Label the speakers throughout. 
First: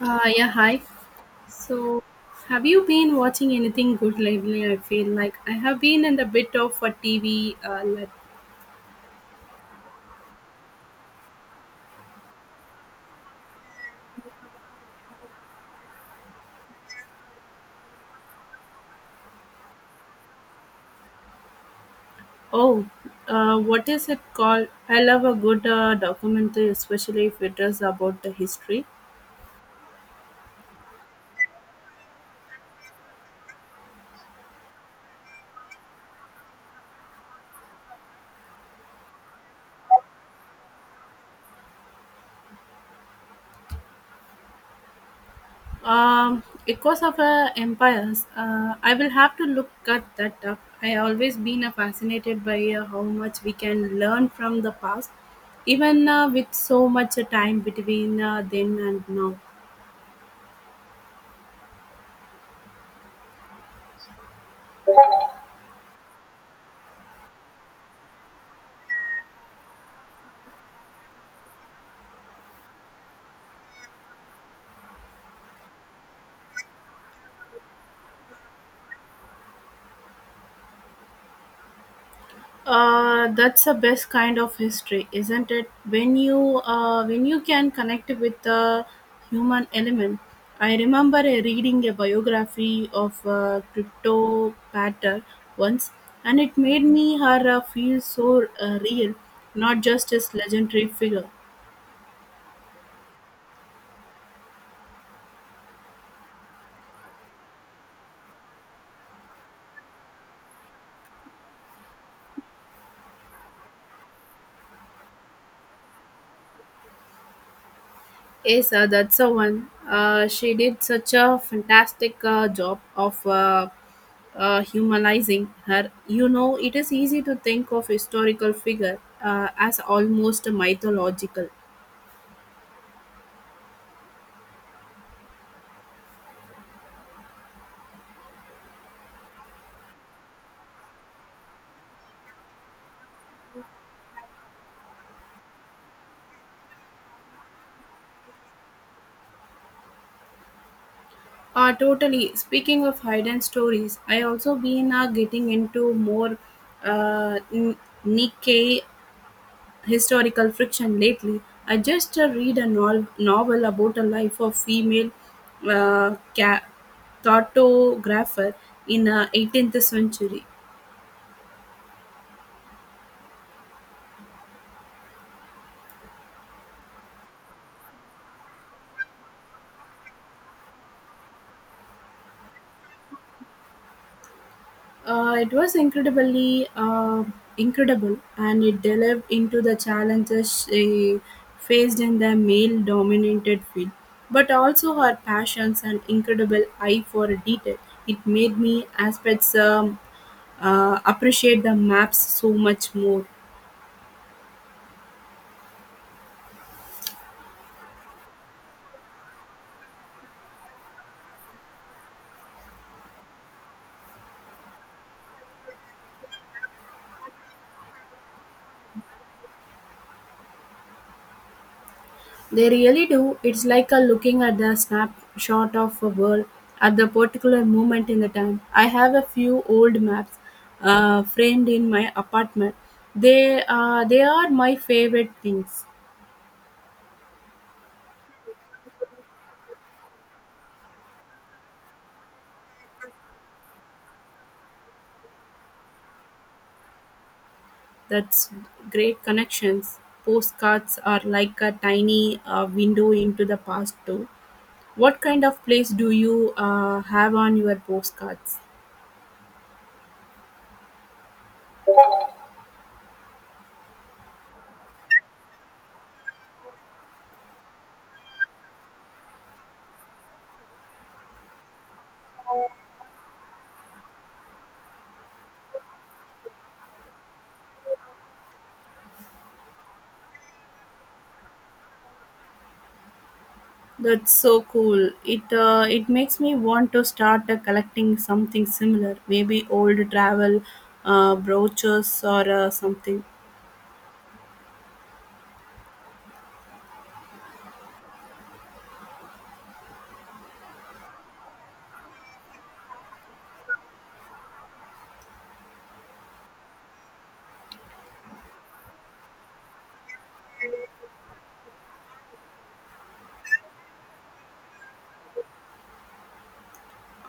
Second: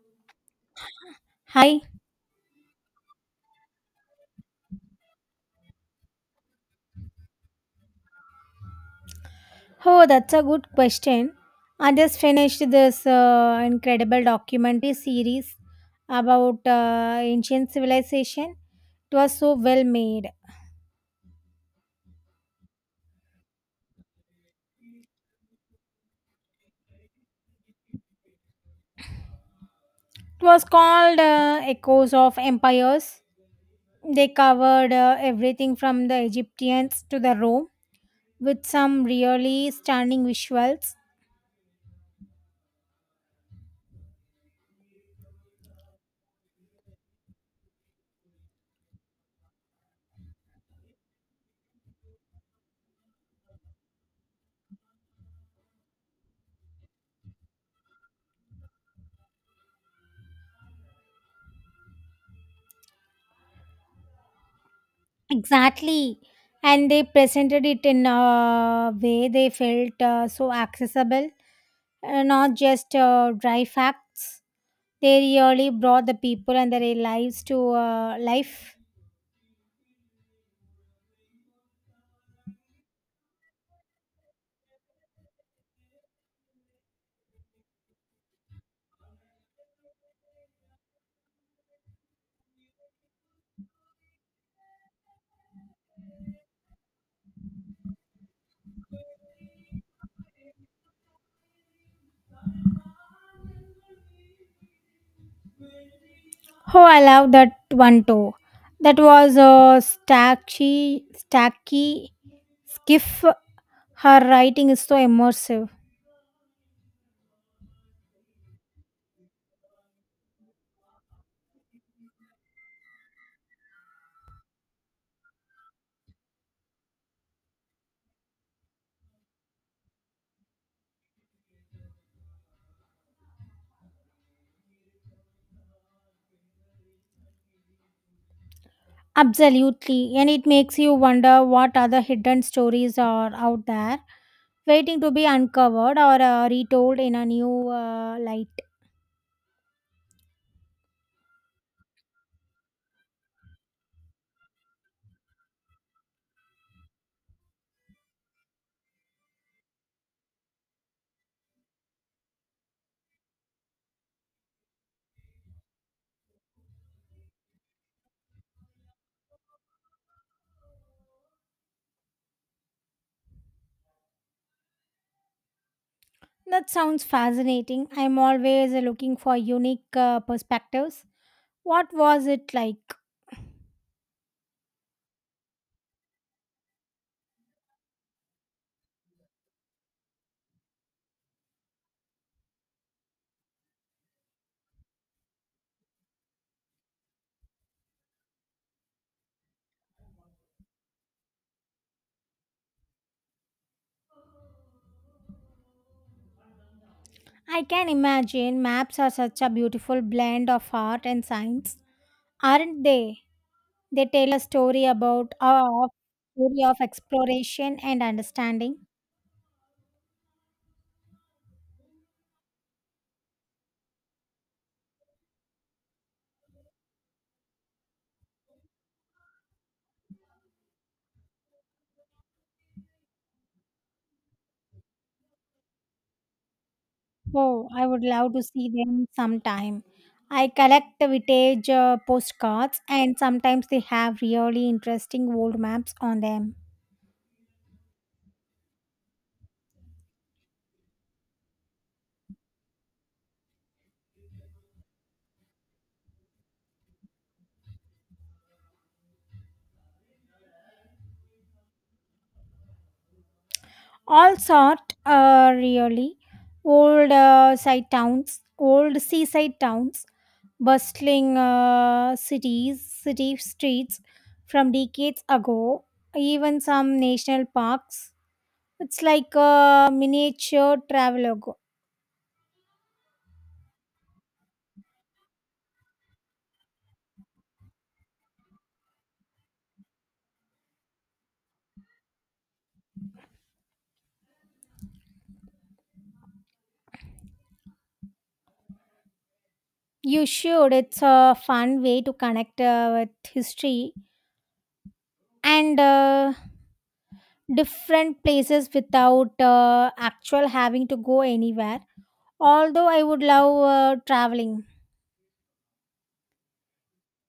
Speaker 1: Yeah, hi.
Speaker 2: Hi.
Speaker 1: So, have you been watching anything good lately? I feel like I have been in a bit of a TV.
Speaker 2: Oh, that's a good question. I just finished this incredible documentary series about ancient civilization. It was so well made.
Speaker 1: Oh, what is it called? I love a good documentary, especially if it is about the history.
Speaker 2: It was called Echoes of Empires. They covered everything from the Egyptians to the Rome with some really stunning visuals.
Speaker 1: Because of empires, I will have to look at that up. I always been fascinated by how much we can learn from the past, even with so much time between then and now.
Speaker 2: Exactly. And they presented it in a way they felt so accessible, not just dry facts. They really brought the people and their lives to life.
Speaker 1: That's the best kind of history, isn't it? When you can connect with the human element. I remember reading a biography of Crypto Patter once, and it made me her feel so real, not just as legendary figure.
Speaker 2: Oh, I love that one too. That was a stacky, stacky skiff. Her writing is so immersive.
Speaker 1: Yes, that's the one. She did such a fantastic job of humanizing her. It is easy to think of historical figure as almost mythological.
Speaker 2: Absolutely. And it makes you wonder what other hidden stories are out there waiting to be uncovered or retold in a new light.
Speaker 1: Totally. Speaking of hidden stories, I also been getting into more uh, N- Nikkei historical fiction lately. I just read a novel about a life of female uh, ca- cartographer in the 18th century.
Speaker 2: That sounds fascinating. I'm always looking for unique perspectives. What was it like?
Speaker 1: It was incredibly incredible, and it delved into the challenges she faced in the male-dominated field, but also her passions and incredible eye for detail. It made me aspects appreciate the maps so much more.
Speaker 2: I can imagine maps are such a beautiful blend of art and science, aren't they? They tell a story about a story of exploration and understanding.
Speaker 1: They really do. It's like a looking at the snapshot of a world at the particular moment in the time. I have a few old maps framed in my apartment. They are my favorite things.
Speaker 2: Oh, I would love to see them sometime. I collect vintage postcards, and sometimes they have really interesting old maps on them.
Speaker 1: That's great connections. Postcards are like a tiny window into the past too. What kind of place do you have on your postcards?
Speaker 2: All sort, really. Old side towns, old seaside towns, bustling cities, city streets from decades ago, even some national parks. It's like a miniature travelogue.
Speaker 1: That's so cool. It makes me want to start collecting something similar, maybe old travel brooches or something.
Speaker 2: You should. It's a fun way to connect with history and different places without actual having to go anywhere. Although I would love traveling.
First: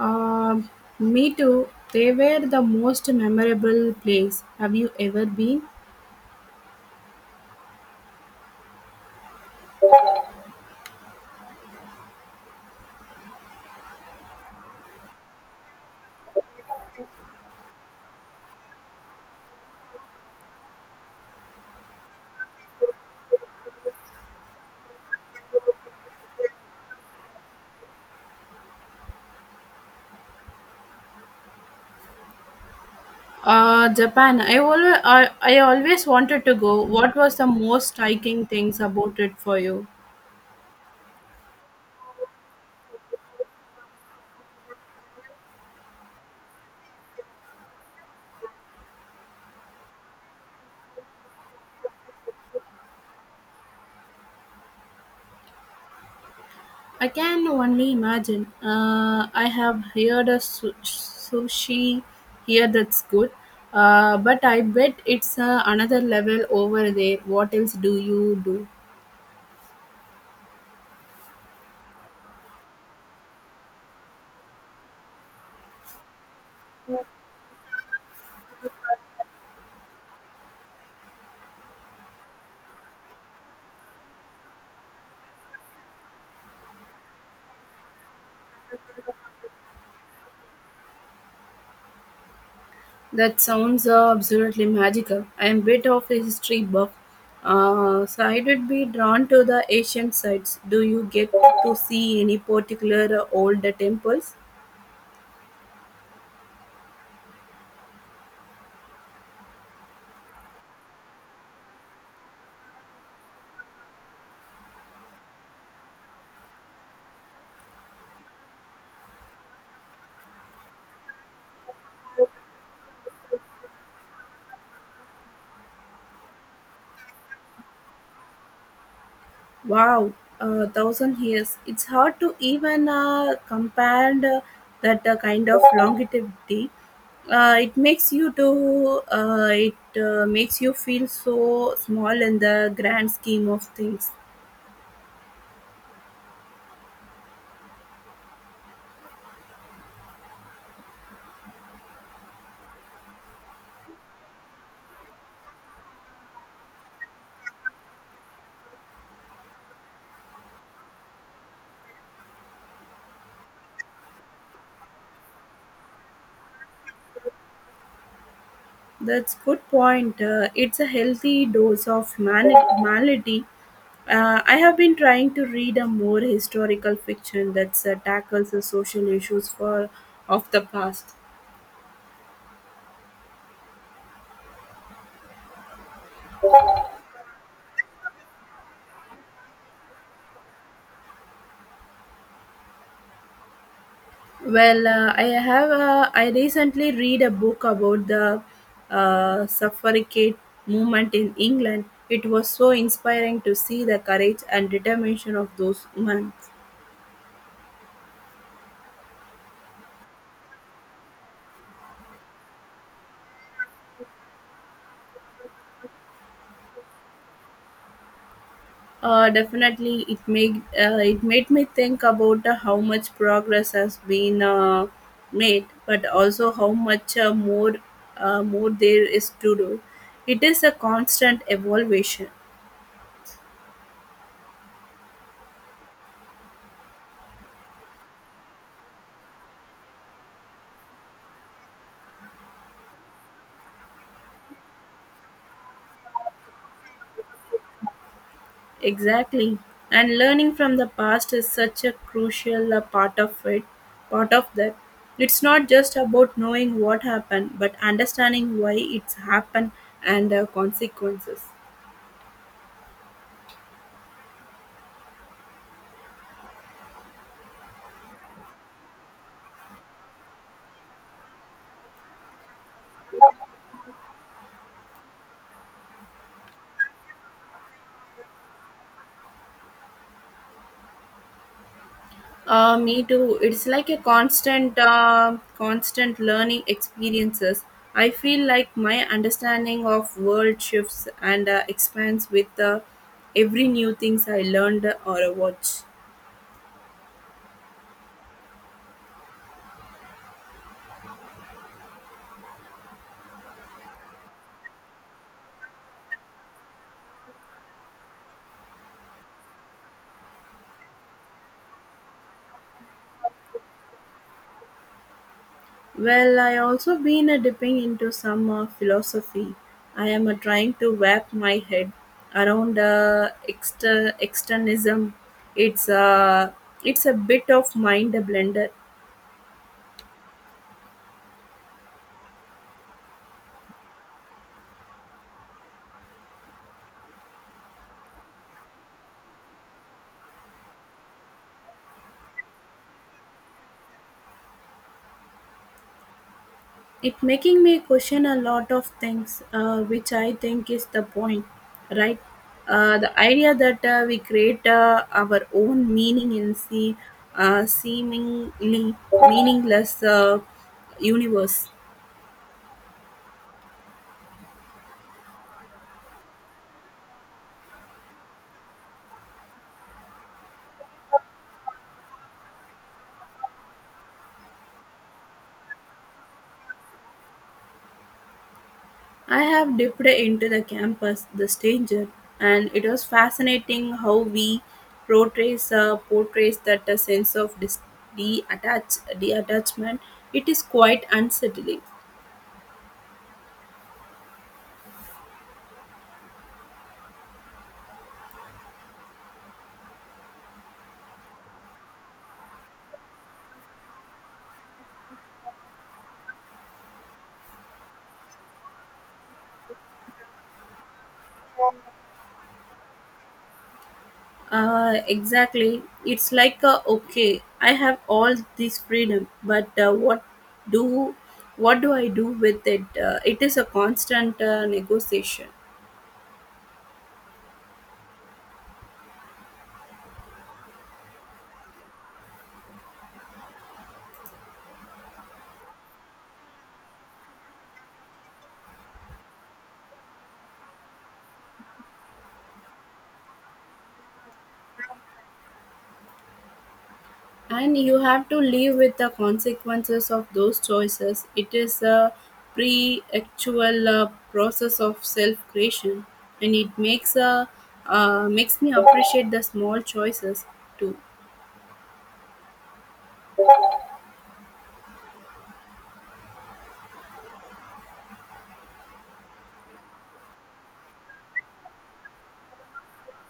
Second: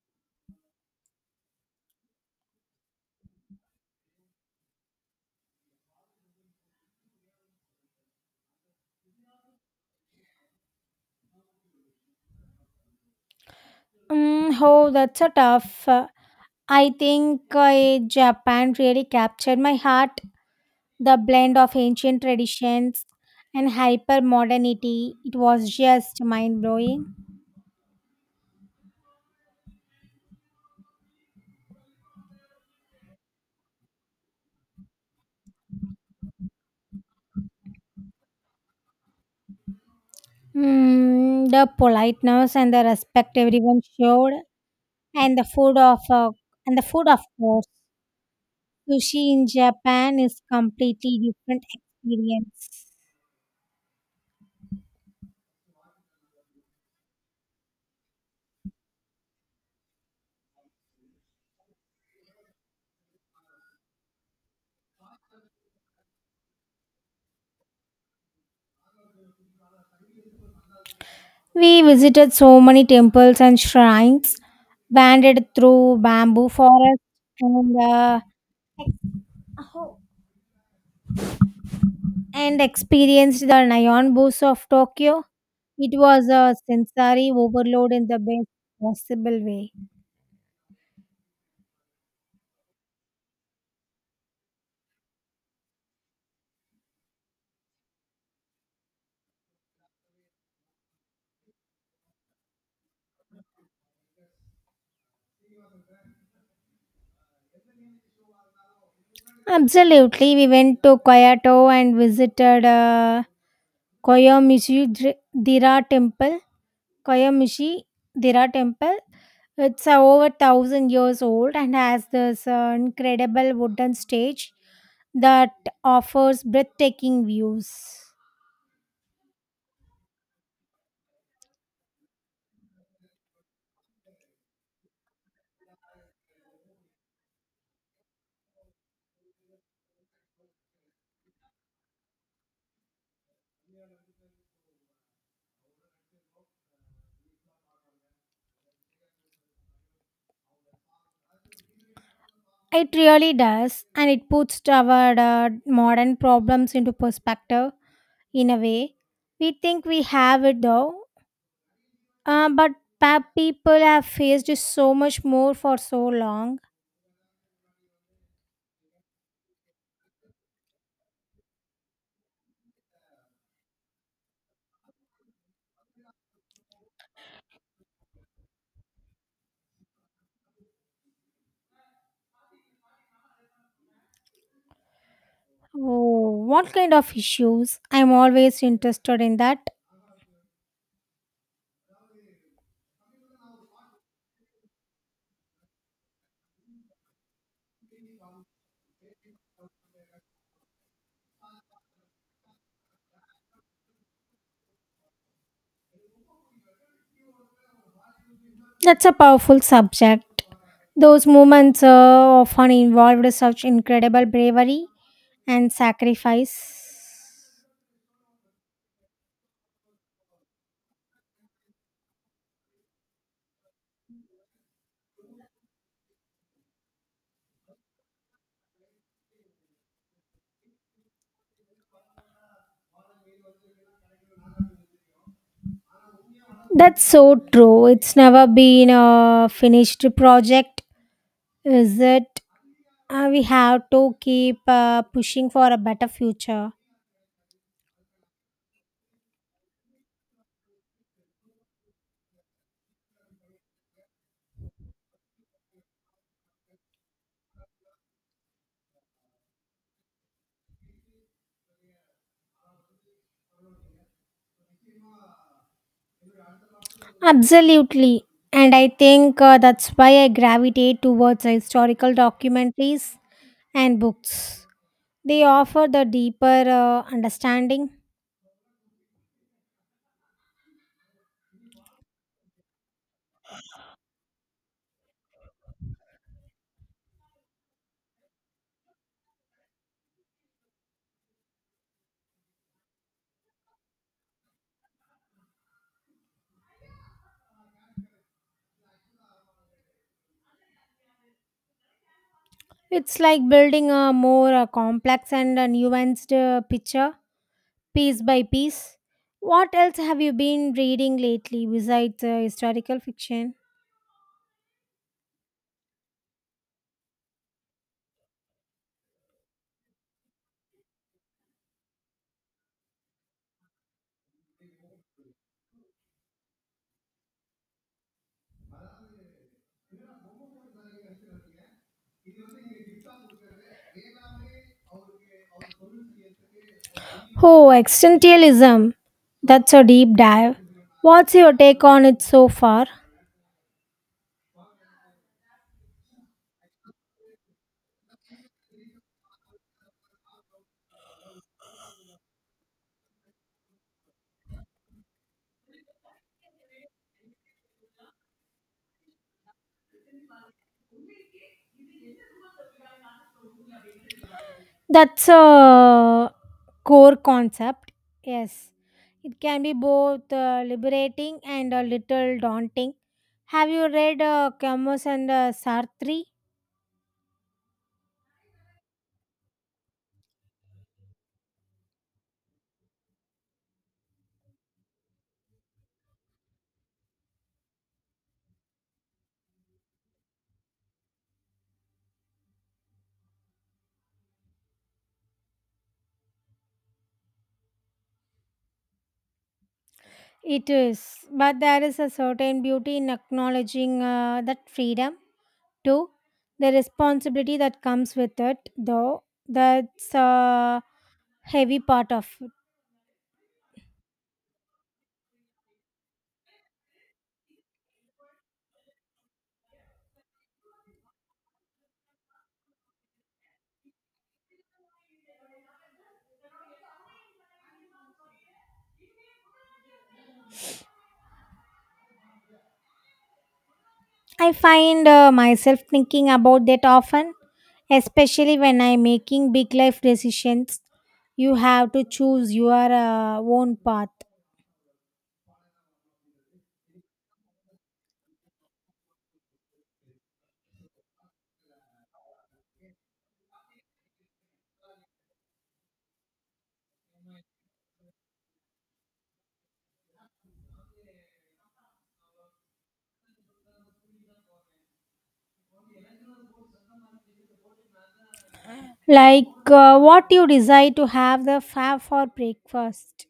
Speaker 1: Um Me too. They were the most memorable place. Have you ever been?
Speaker 2: Oh, that's a tough. I think Japan really captured my heart. The blend of ancient traditions and hyper modernity. It was just mind blowing.
Speaker 1: Japan. I always wanted to go. What was the most striking things about it for you?
Speaker 2: Mm, the politeness and the respect everyone showed and the food of course, sushi in Japan is completely different experience.
Speaker 1: I can only imagine. I have heard a sushi here that's good, but I bet it's another level over there. What else do you do?
Speaker 2: We visited so many temples and shrines, wandered through bamboo forest, and experienced the neon booths of Tokyo. It was a sensory overload in the best possible way.
Speaker 1: That sounds absolutely magical. I am a bit of a history buff, so I would be drawn to the ancient sites. Do you get to see any particular old temples?
Speaker 2: Absolutely. We went to Kyoto and visited koyomizudera temple Koyamishi Dira temple. It's over 1000 years old and has this incredible wooden stage that offers breathtaking views.
Speaker 1: Wow, 1,000 years. It's hard to even compare that kind of longevity. It makes you feel so small in the grand scheme of things.
Speaker 2: It really does, and it puts our modern problems into perspective in a way. We think we have it though, but people have faced so much more for so long.
Speaker 1: That's good point. It's a healthy dose of humanity. I have been trying to read a more historical fiction that tackles the social issues for of the past.
Speaker 2: Oh, what kind of issues? I'm always interested in that.
Speaker 1: Well, I have. I recently read a book about the suffragette movement in England. It was so inspiring to see the courage and determination of those women.
Speaker 2: That's a powerful subject. Those moments often involved such incredible bravery and sacrifice.
Speaker 1: Definitely, it made me think about how much progress has been made, but also how much more there is to do. It is a constant evolution.
Speaker 2: That's so true. It's never been a finished project, is it? We have to keep pushing for a better future.
Speaker 1: Exactly. And learning from the past is such a crucial part of that. It's not just about knowing what happened, but understanding why it's happened and consequences.
Speaker 2: Absolutely. And I think that's why I gravitate towards historical documentaries and books. They offer the deeper understanding.
Speaker 1: Me too. It's like a constant learning experiences. I feel like my understanding of world shifts and expands with every new things I learned or watch.
Speaker 2: It's like building a more complex and nuanced picture piece by piece. What else have you been reading lately besides historical fiction?
Speaker 1: Well, I also been a dipping into some philosophy. I am trying to wrap my head around externism. It's a it's a bit of mind blender.
Speaker 2: Oh, existentialism. That's a deep dive. What's your take on it so far?
Speaker 1: It making me question a lot of things, which I think is the point, right? The idea that we create our own meaning in seemingly meaningless universe.
Speaker 2: That's a core concept. Yes. It can be both liberating and a little daunting. Have you read Camus and Sartre?
Speaker 1: I have dipped into the campus, The Stranger, and it was fascinating how we portrays that a sense of detachment. It is quite unsettling.
Speaker 2: It is, but there is a certain beauty in acknowledging that freedom too. The responsibility that comes with it, though, that's a heavy part of it.
Speaker 1: Exactly. It's like okay, I have all this freedom, but do what do I do with it? It is a constant negotiation.
Speaker 2: I find myself thinking about that often, especially when I'm making big life decisions. You have to choose your own path,
Speaker 1: And you have to live with the consequences of those choices. It is a pre-actual process of self-creation, and it makes me appreciate the small choices too.
Speaker 2: like what you decide to have for breakfast.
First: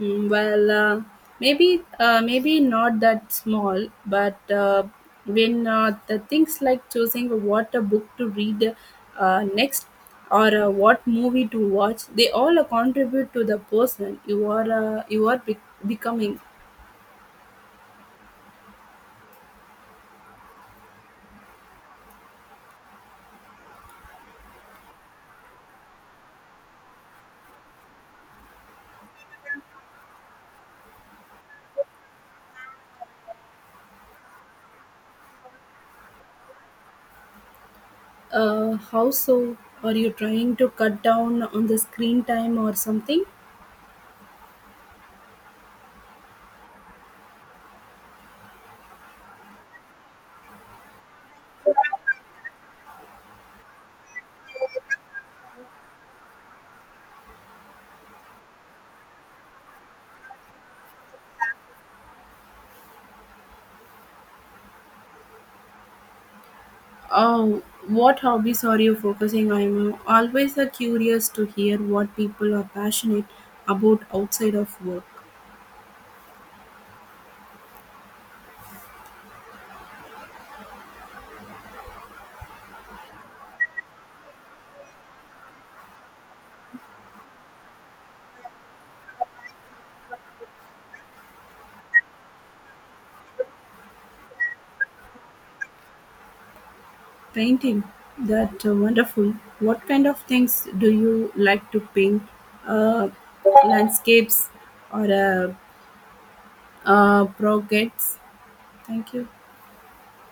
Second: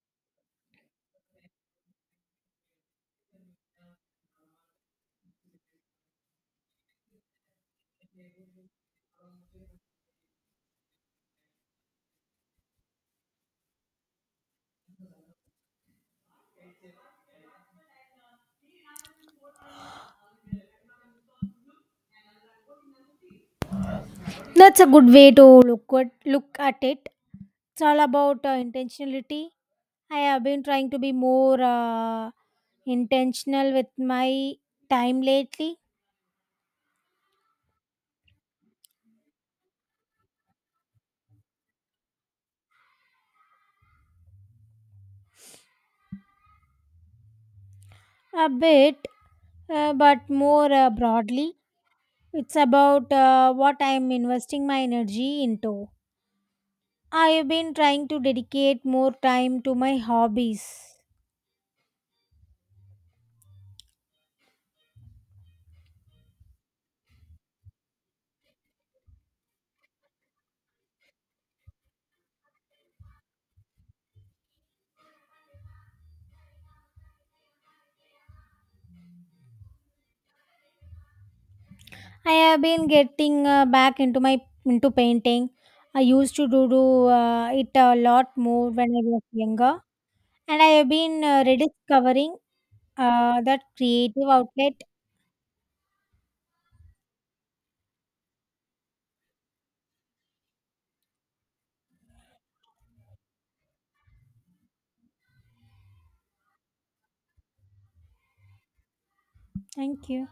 Speaker 1: Mm, well, maybe not that small, but when the things like choosing what a book to read next or what movie to watch, they all contribute to the person you are becoming.
Speaker 2: That's a good way to look at it. It's all about intentionality. I have been trying to be more intentional with my time lately,
Speaker 1: How so? Are you trying to cut down on the screen time or something?
Speaker 2: a bit, but more broadly. It's about what I'm investing my energy into. I have been trying to dedicate more time to my hobbies.
Speaker 1: Oh, what hobbies are you focusing on? I'm always curious to hear what people are passionate about outside of work.
Speaker 2: I have been getting back into my into painting. I used to do it a lot more when I was younger. And I have been rediscovering that creative outlet.
Speaker 1: Painting, that wonderful. What kind of things do you like to paint? Uh, Landscapes or projects? Thank you.
Speaker 2: Thank you.